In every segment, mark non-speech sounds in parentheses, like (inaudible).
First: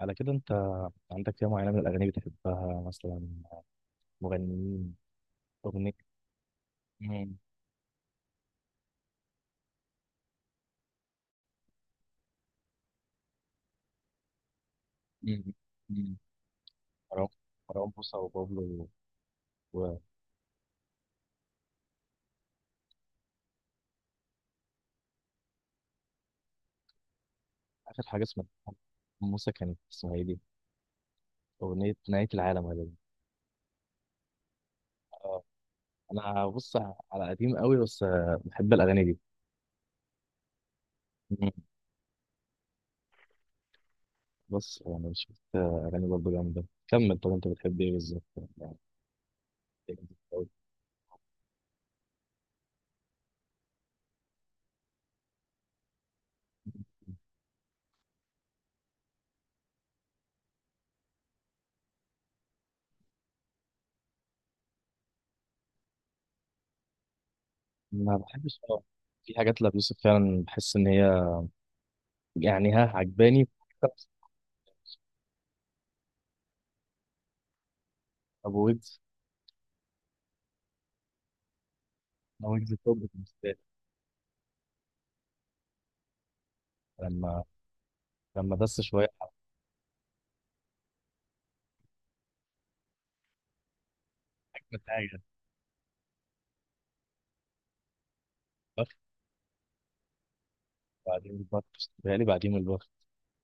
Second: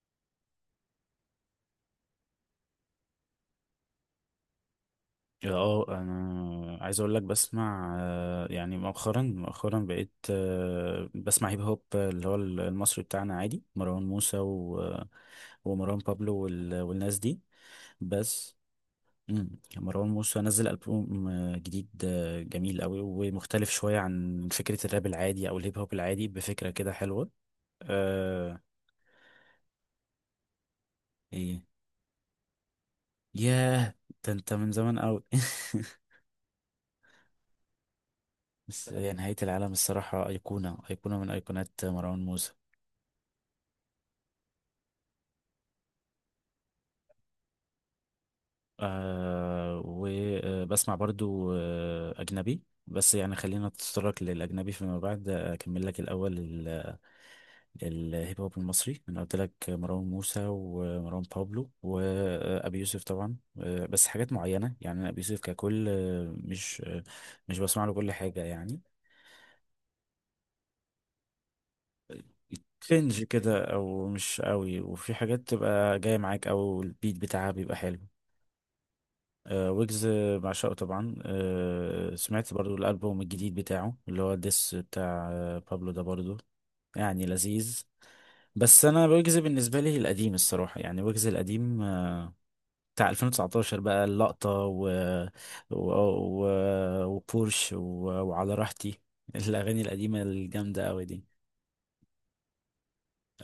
على كده انت عندك فئة معينة من الأغاني بتحبها، مثلا مغنيين؟ اه، أغنية انا عايز اقول لك مين؟ بسمع، يعني مؤخرا مؤخرا بقيت، بسمع هيب هوب اللي هو المصري بتاعنا عادي مروان موسى مم. ومروان مم. بابلو والناس مروان دي مروان موسى بس. وبابلو. وآخر مروان موسى نزل ألبوم جديد، جميل قوي ومختلف شوية عن فكرة الراب العادي او الهيب هوب العادي بفكرة كده حلوة. حاجة اسمها أه. موسى، كانت اسمها ايه دي؟ ايه. أغنية نهاية العالم غالبا. ياه، ده انت من زمان قوي. اه (laughs) أنا بص، على قديم قوي بس بحب بس الأغاني هي دي. نهاية العالم الصراحة أيقونة أيقونة من مم. أيقونات مروان موسى. بص، يعني شفت أغاني برضه جامدة. كمل. طب أنت بتحب إيه بالظبط يعني؟ آه، إيه بالظبط أوي؟ وبسمع برضو أجنبي، بس يعني خلينا نتطرق للأجنبي فيما بعد، أكمل لك الأول الهيب هوب المصري. أنا قلت لك مروان موسى ومروان بابلو وأبي يوسف طبعا، بس حاجات معينة يعني، أنا أبي يوسف ككل مش بسمع له كل ما حاجة بحبش، يعني، اه، في حاجات لأبو يوسف فعلا بحس إن هي يعني ها كرنج عجباني. كده أو مش قوي، وفي حاجات تبقى جاية معاك أو البيت بتاعها بيبقى حلو. أبو ويجز، آه، ويجز بعشقه طبعا، سمعت برضو ويجز توب الألبوم بالنسبه الجديد لي. بتاعه اللي هو ديس بتاع بابلو ده برضو يعني لما لذيذ. لما دس بس أنا شويه على ويجز بالنسبة لي القديم الصراحة يعني، ويجز القديم بتاع 2019 بقى اللقطة اجمد حاجه. و... و... وبورش وعلى البخت. راحتي. (laughs) الأغاني القديمة الجامدة أوي دي. بعدين البخت، بيتهيألي بعدين البخت.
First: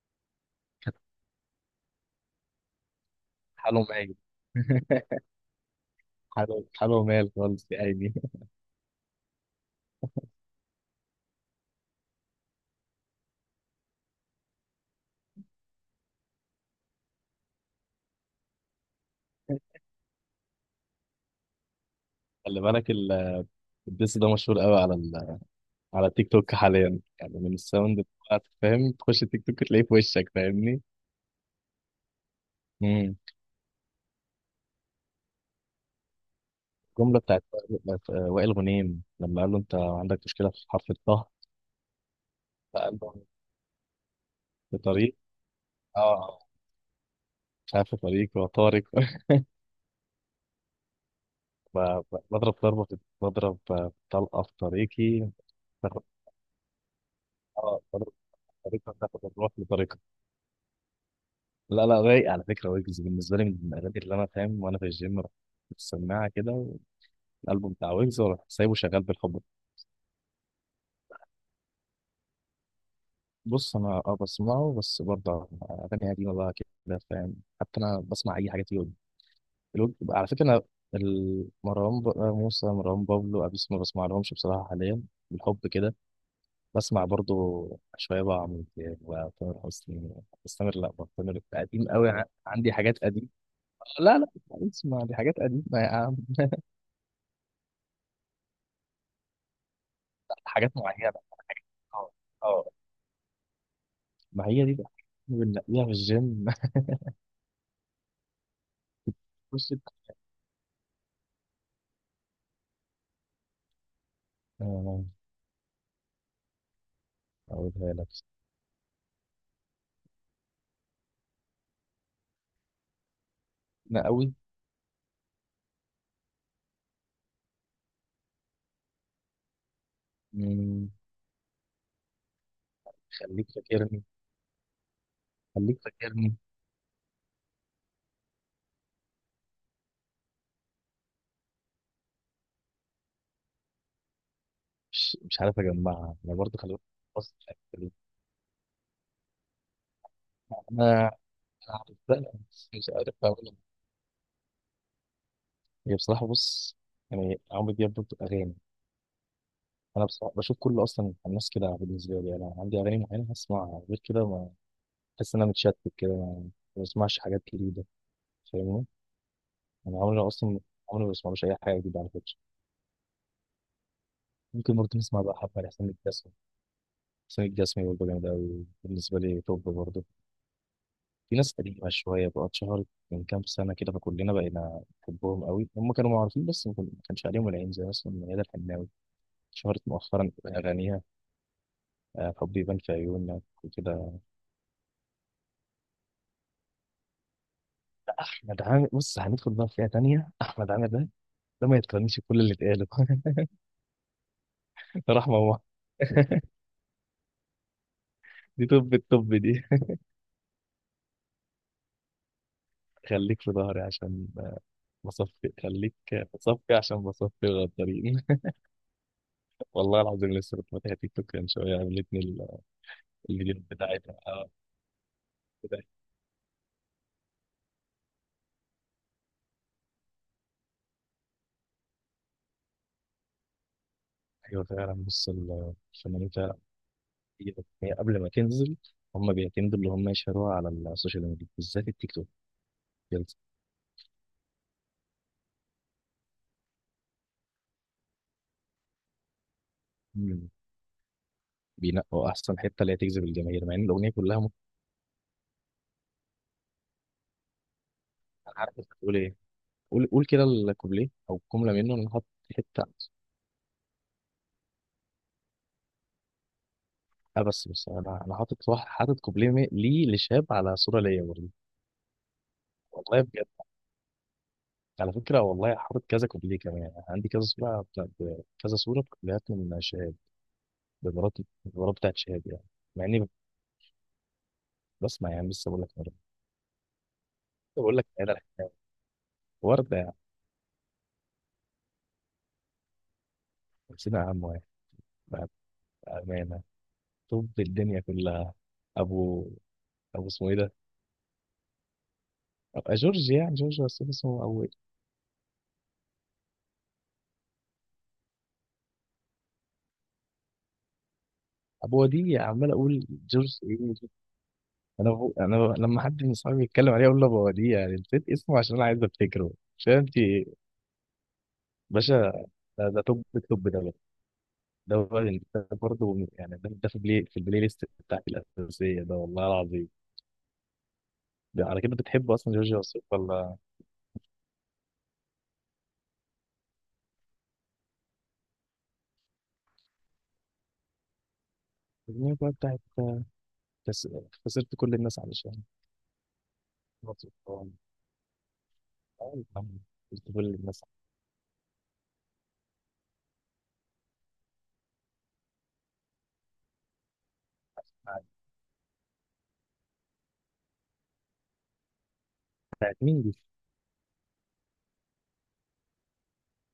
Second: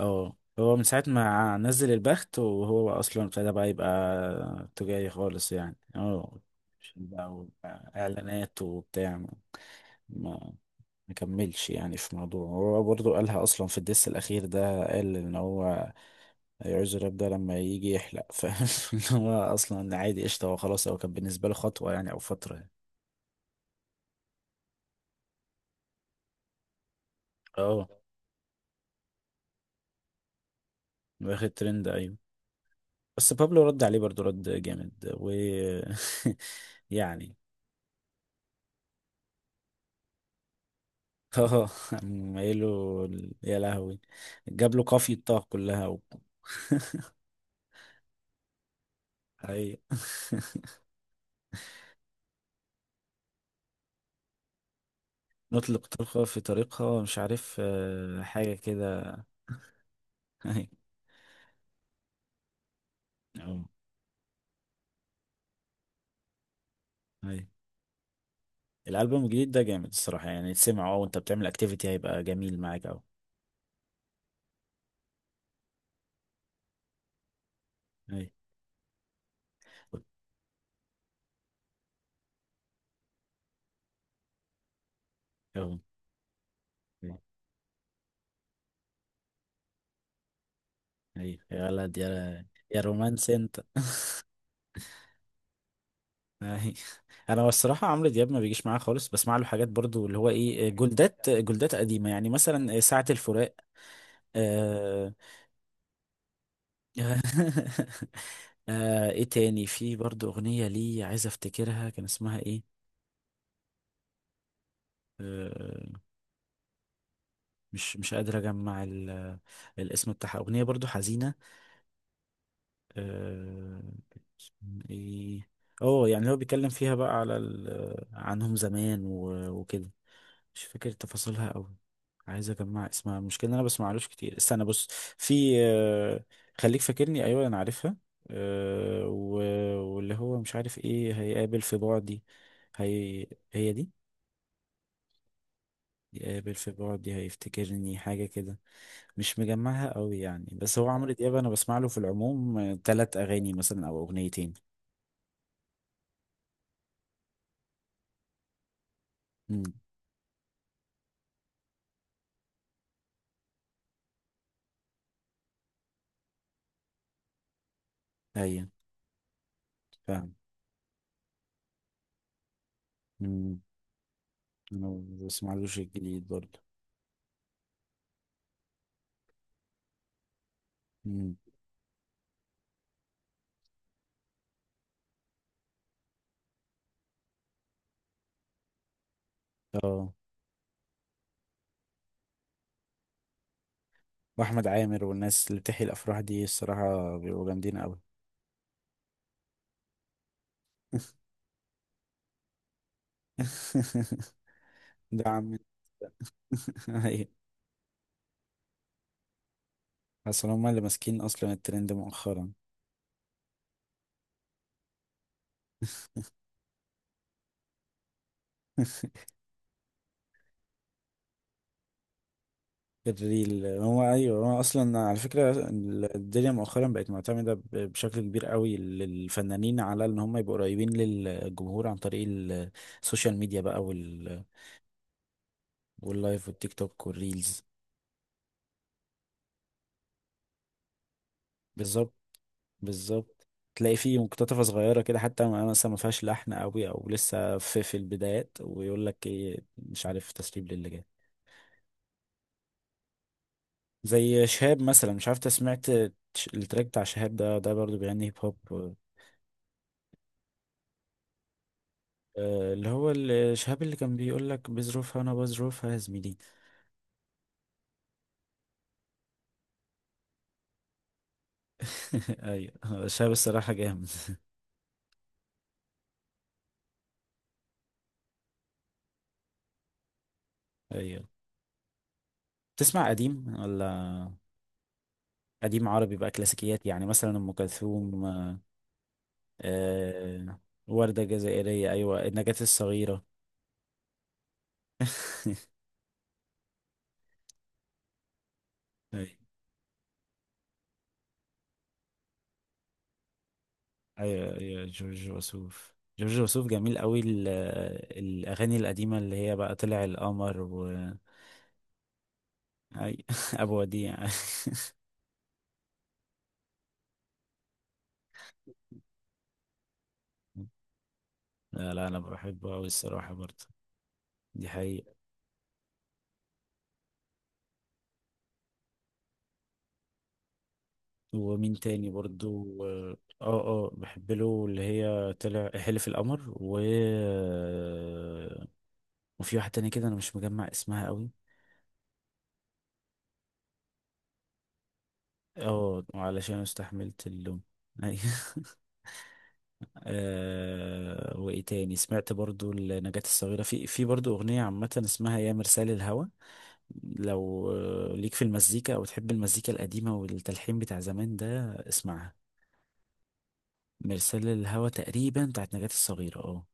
اه، هو من ساعة ما نزل البخت وهو اصلا ابتدى بقى حاله مايل. يبقى (laughs) تجاري خالص يعني، اه. حاله عشان مايل بقى خالص يا بقى عيني. (laughs) اعلانات وبتاع، ما ما كملش يعني، في موضوع هو برضو قالها اصلا في الدس الاخير ده، قال ان هو هيعوز الراب ده لما يجي يحلق. (laughs) فاهم؟ ان هو اصلا عادي قشطة، هو خلاص هو كان بالنسبة له خطوة يعني او فترة خلي يعني. بالك الدس ده مشهور قوي على تيك توك حاليا، يعني من اه، الساوند بتاعت، فاهم؟ تخش تيك توك تلاقيه في وشك، فاهمني؟ واخد ترند، ايوه. امم. بس بابلو رد عليه برضو رد جامد (laughs) الجمله يعني. بتاعت وائل، وائل غنيم لما قال له انت عندك مشكله في حرف الطه. (laughs) اه، مايله، فقال له يا لهوي. جاب في له طريق، قافية طه كلها. اه، (laughs) مش عارف، في طريق وطارق. (laughs) أيوة. (laughs) ب- بضرب طلقه في طريقي. نطلق تاخد، طلقة في طريقها، مش عارف اه، طريقة، حاجة طريقة كده. تاخد الروح بطريقة. (laughs) أيوة. لا لا، رايق على فكرة، ويجز بالنسبة لي من أه. الأغاني، اللي أنا فاهم وأنا في الجيم رحت السماعة كده، أيوة. الألبوم بتاع ويجز، وأروح سايبه شغال الألبوم بالحب. الجديد ده جامد الصراحة يعني، تسمعه اه وانت بتعمل اكتيفيتي هيبقى جميل معاك أوي. بص، أنا أه بسمعه بس برضه أغاني قديمة بقى كده، فاهم؟ حتى أنا أيوة. بسمع أي حاجة فيه. على فكرة أنا، مروان موسى، مروان بابلو، أبيوسف ما بسمعلهمش بصراحة حاليا. بالحب أهو. كده. بسمع برضه شوية بقى عمرو دياب وتامر حسني. بس تامر، لا بقى، تامر أيوة يا قديم ولد، قوي، يا عندي يا حاجات قديمة. رومانس انت. (laughs) لا لا، اسمع، دي حاجات قديمة يا عم. أيوة. انا الصراحه عمرو دياب ما بيجيش معايا خالص، بسمع له حاجات برضو اللي هو ايه، حاجات معينة، جولدات جولدات قديمه، اه. يعني اه، مثلا ساعه الفراق ما هي دي بقى آه، بنلاقيها في الجيم. (laughs) ايه (laughs) تاني، بص، في برضو اغنية لي عايز افتكرها كان اسمها ايه. آه، آه أقولها مش لك. مش قادر اجمع الاسم بتاعها، اغنية برضو حزينة. آه أنا أوي. اسمها ايه؟ اه، يعني هو بيتكلم فيها بقى على عنهم زمان وكده، مش فاكر مم، تفاصيلها قوي. عايز اجمع اسمها، المشكله خليك ان انا فاكرني، بسمعلوش كتير، استنى، بص، في خليك آه، فاكرني. خليك فاكرني، ايوه انا عارفها. آه، و- واللي هو مش عارف ايه هيقابل في بعدي. هي هي دي. مش عارف أجمعها أنا يقابل برضه، في خليك. بعدي بص، فاكرني. هيفتكرني حاجه كده، مش مجمعها قوي يعني، بس هو أنا أنا عمرو دياب انا بسمع له في عارفها العموم بس مش عارف ثلاث اغاني أقولها. مثلا او اغنيتين. هي بصراحة، بص، يعني عمرو دياب برضه أغاني. امم. أنا بصراحة بشوف كل، أصلا الناس كده بالنسبة لي، أنا عندي أغاني معينة هسمعها، غير كده ما بحس إن أنا متشتت كده، ما بسمعش حاجات جديدة. ايوه. فاهمني؟ انا عمري، فاهم. اصلا عمري ما بسمعلوش اي حاجه جديده على فكره. امم. ممكن انا برضه نسمع ما بقى حبه بسمعلوش لحسين الجديد الجسمي. برضه. حسين الجسمي برضه جامد قوي بالنسبه لي، توب برضه. امم. في ناس قديمه شويه بقى اتشهرت من كام سنه كده، فكلنا بقينا نحبهم قوي، هم كانوا معروفين بس ما كانش عليهم العين، زي مثلا ميادة الحناوي، اتشهرت اه. مؤخرا باغانيها. حبي يبان في عيونك وكده. واحمد عامر والناس اللي بتحيي الافراح دي، الصراحه بيبقوا جامدين قوي. احمد عامر، بص، هندخل بقى في فئه تانيه، احمد عامر ده ما يتقارنش بكل اللي اتقاله. (laughs) (laughs) ده رحمه عم. الله. (laughs) (laughs) ايوه. دي، طب الطب دي. اصل هما اللي ماسكين اصلا الترند مؤخرا. خليك في ظهري عشان بصفي، خليك بصفي، عشان بصفي الغدارين. (laughs) (laughs) والله العظيم، لسه كنت فاتح تيك توك من شويه، عملتني الفيديو الريل هو، بتاعتها، ايوه، هو اصلا على فكره بتاعت-. الدنيا مؤخرا بقت معتمده بشكل كبير قوي للفنانين، على ان هم يبقوا قريبين للجمهور عن طريق السوشيال ميديا بقى. ايوه فعلا، بص، الفنانين واللايف فعلا. والتيك توك والريلز. هي قبل ما تنزل، هم بيعتمدوا اللي هم يشهروها على السوشيال ميديا، بالذات التيك بالظبط. توك. بيلز-. بالظبط. تلاقي فيه مقتطفة صغيرة كده حتى، مثلا ما فيهاش لحن قوي او لسه في في البدايات، ويقول لك ايه، مش عارف، مم. تسريب للي بينقوا احسن حته اللي هي تجذب الجماهير، مع ان الاغنيه كلها زي ممكن. شهاب مثلا. مش عارف انت سمعت التراك بتاع شهاب، ده برضه بيغني هيب انا هوب. عارف انت هتقول ايه، قول قول كده الكوبليه او جمله منه، انا حاطط حته. اللي هو شهاب اللي كان بيقول لك بظروفها، انا بظروفها يا زميلي. اه، بس انا حاطط واحد، حاطط كوبليه ليه لشاب على صوره ليا برضه. (laughs) ايوه، هو والله شهاب بجد، الصراحة جامد. على فكرة والله حاطط كذا كوبليه كمان يعني، عندي كذا صورة بتاعت، كذا صورة كوبليهات من شهاب. ايوه. بالمرات بالمرات بتاعت شهاب يعني. مع بتسمع إني قديم ولا؟ بسمع يعني، لسه بقول قديم لك مرة، عربي بقى، كلاسيكيات يعني مثلا ام بقول لك كلثوم، أنا الحكاية. وردة يعني. آه، وردة جزائرية، ايوه، النجاة الصغيرة. نسينا عم واحد. بعد (laughs) أمانة، طب الدنيا كلها. ايوه، أبو أبو اسمه إيه ده؟ جورج يعني، جورج بس اسمه، ايوه، أو. ايوه، جورج وسوف جورج وسوف جميل قوي، الاغاني القديمه اللي هي بقى طلع القمر. أبو وديع. عمال أقول أي... (laughs) جورج، إيه ابو ده؟ وديع. (laughs) أنا لما حد من صحابي يتكلم عليه، أقول له أبو وديع يعني نسيت اسمه عشان أنا عايز أفتكره. مش فاهم في إيه. لا، لا، انا باشا. بحبه ده قوي ده توب الصراحه التوب، برضه، ده دي ده حقيقه. هو اللي ده برضه يعني، ده في البلاي، ليست بتاعتي الأساسية، ده والله العظيم. ده ومين على كده تاني بتحب أصلا برضه؟ جورج وسوف ولا؟ اه، اه، بحب له اللي هي طلع حلف القمر، وفي واحده تانية كده انا مش مجمع اسمها قوي. الأغنية بقى بتاعت كس- خسرت كل الناس علشان. اه، وعلشان استحملت اللوم. سلطان. أيوة. (laughs) أيوة. خسرت كل الناس وايه تاني سمعت برضو لنجاة الصغيرة، في برضو اغنية عامة اسمها يا مرسال الهوى، لو علشان-. ليك في المزيكا او تحب المزيكا القديمة والتلحين بتاع زمان ده اسمعها. بتاعت مين دي؟ مرسال الهوى تقريبا بتاعت نجاة الصغيرة، اه.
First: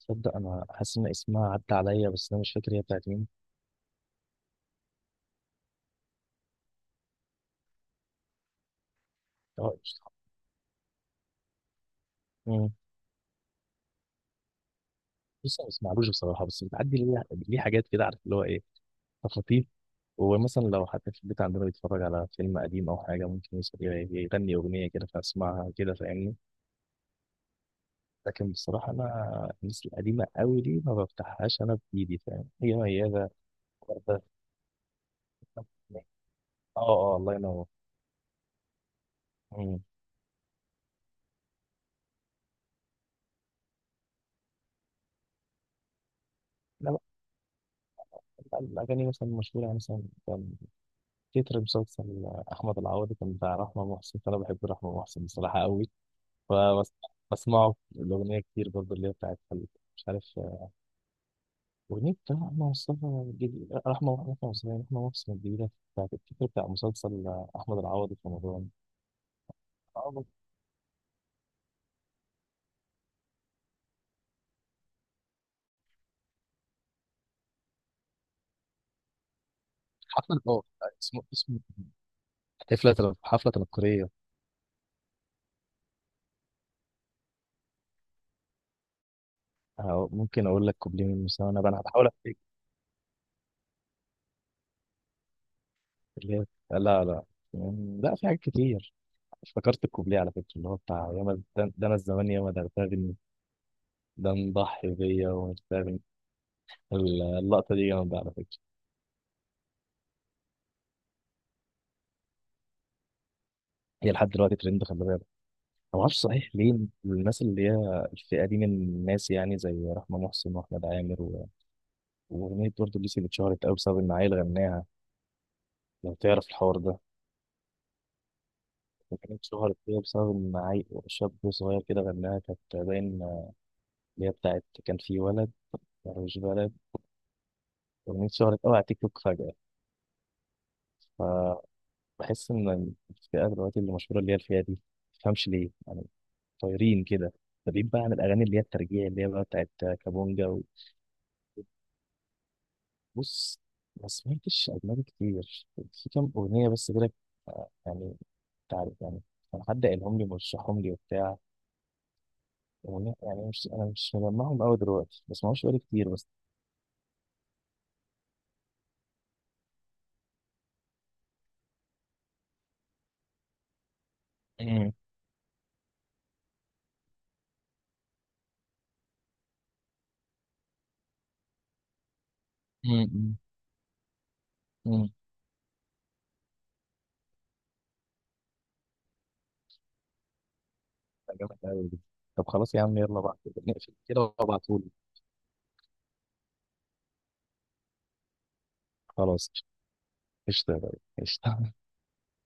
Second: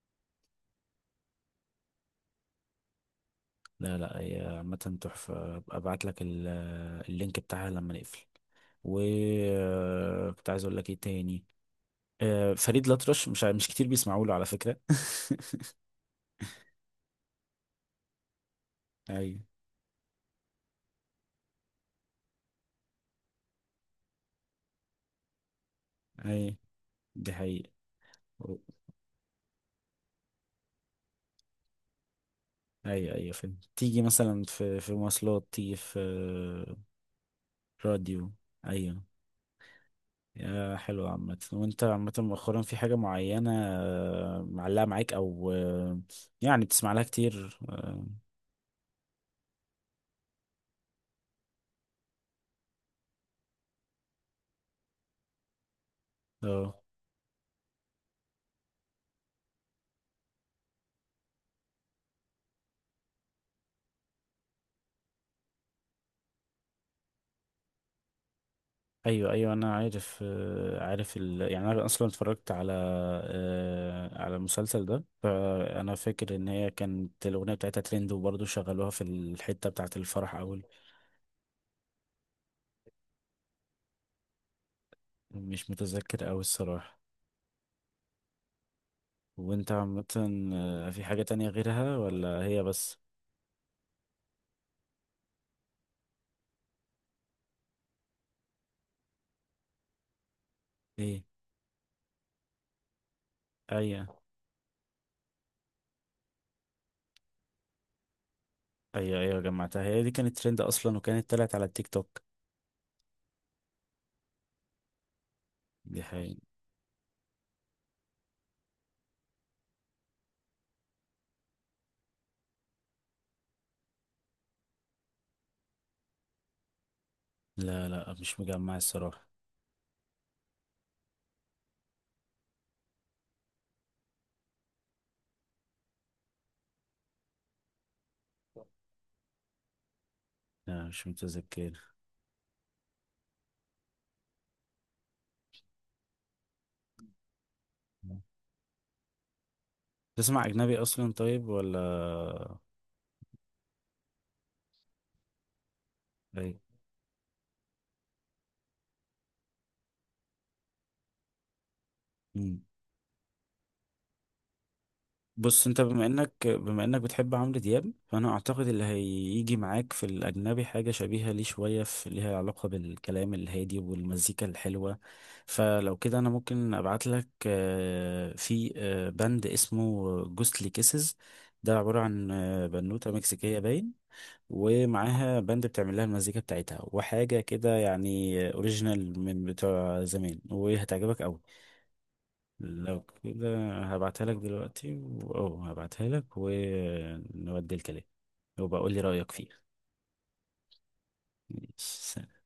تصدق، أنا حاسس إن اسمها عدى عليا بس أنا مش فاكر، هي بتاعت مين؟ لا، لا، هي عامة تحفة، أبقى ابعت لك اللينك بتاعها لما نقفل. و أه، قشطة. آه، كنت عايز اقول لك ايه تاني. مم. فريد الأطرش مش كتير بيسمعوا له على فكرة. بص أنا ما (laughs) بسمعلوش بصراحة، بس بتعدي ليه، ليه حاجات كده، عارف اللي هو إيه؟ ايوه، خطيف. ومثلا لو حتى في البيت عندنا بيتفرج على فيلم قديم أو حاجة، ممكن يغني أغنية كده فأسمعها كده، فاهمني؟ ايوه، دي حقيقة. لكن بصراحة أنا الناس القديمة أوي دي ما بفتحهاش أنا بإيدي، فاهم؟ هي ايوه، ميادة، ايوه، فيلم تيجي وردة. مثلا في مواصلات، تيجي في آه آه، الله ينور. راديو. ايوه، مم. يا حلو عامة، وانت عامة مؤخرا في حاجة معينة معلقة معاك او يعني لا، بتسمع بقى لها كتير، اه؟ بقى الأغاني مثلا مشهورة يعني، مثلا كان تتر مسلسل أحمد العوضي كان بتاع رحمة محسن، فأنا بحب رحمة محسن بصراحة أوي. آه. فبسمعه الأغنية كتير برضه، اللي هي بتاعت، مش عارف، ونبدأ أحمد مصطفى الجديد، رحمة أحمد مصطفى، رحمة مصطفى الجديدة بتاعت الفكرة بتاع مسلسل أحمد العوضي في رمضان. ايوه، ايوه، انا عارف آه، عارف يعني انا اصلا اتفرجت على على المسلسل ده، فانا فاكر ان هي كانت الاغنية بتاعتها ترند، وبرضه شغلوها في الحتة بتاعت الفرح حفلة اول. اه، اسمه حفلة تنكرية. مش متذكر اوي الصراحة. وانت عامة؟ ممكن أقول لك في كوبليه من حاجة تانية المساواة بقى، أنا غيرها بحاول ولا أفتكر هي بس؟ اللي هي. لا لا، يعني لا، في حاجات كتير. افتكرت الكوبليه على فكرة اللي هو بتاع ايه. ياما، ده أنا الزمان ياما، ده ارتبني، ايوه، ده مضحي بيا ومش فاهم. اللقطة دي جامدة على فكرة. ايوه، ايوه، جمعتها، هي دي كانت ترند اصلا وكانت طلعت على التيك توك. هي لحد دلوقتي ترند، خلي بالك. ما دي اعرفش حقيقة. صحيح ليه. الناس اللي هي الفئه دي من الناس يعني، زي رحمه محسن واحمد عامر واغنيه برضه ليسي اللي اتشهرت قوي بسبب ان عيل غناها. لو تعرف الحوار ده. لا، لا، مش مجمع الصراحة. وكانت اتشهرت كده بسبب ان عيل، شاب صغير كده، غناها، كانت باين اللي هي بتاعت كان في ولد، مش بلد، اغنيه اتشهرت قوي على تيك توك فجاه. لا، مش متذكر. فبحس ان الفئه دلوقتي اللي مشهوره، اللي هي الفئه دي، ما تفهمش ليه يعني. طايرين كده. ده بعيد بقى عن الاغاني اللي هي الترجيع، اللي هي بقى بتاعت تسمع كابونجا. اجنبي اصلا طيب ولا؟ بص، ما سمعتش أجنبي كتير، في كام أغنية بس كده، يعني، أنت عارف يعني، كان حد قالهم لي مرشحهم لي وبتاع ايه. أغنية يعني، مش أنا مش مجمعهم أوي دلوقتي بس ما بص بقالي انت بما كتير، بس. انك بما انك بتحب عمرو دياب، فانا اعتقد اللي هيجي معاك في الاجنبي حاجه شبيهه ليه شويه، في ليها علاقه بالكلام الهادي والمزيكا أمم، الحلوه. فلو كده انا ممكن ابعت لك في بند اسمه جوستلي كيسز. ده عباره عن بنوته أمم، مكسيكيه باين، أمم. ومعاها باند بتعمل لها المزيكا بتاعتها وحاجه كده، يعني اوريجينال من بتوع زمان وهتعجبك ده قوي. جامد أوي دي. طب خلاص يا عم، لو يلا بقى كده نقفل كده هبعتها لك وابعتهولي. دلوقتي و- اه هبعتها لك ونودي الكلام، وبقول لي رأيك فيه. خلاص قشطة يا غالي، ماشي، قشطة سلام.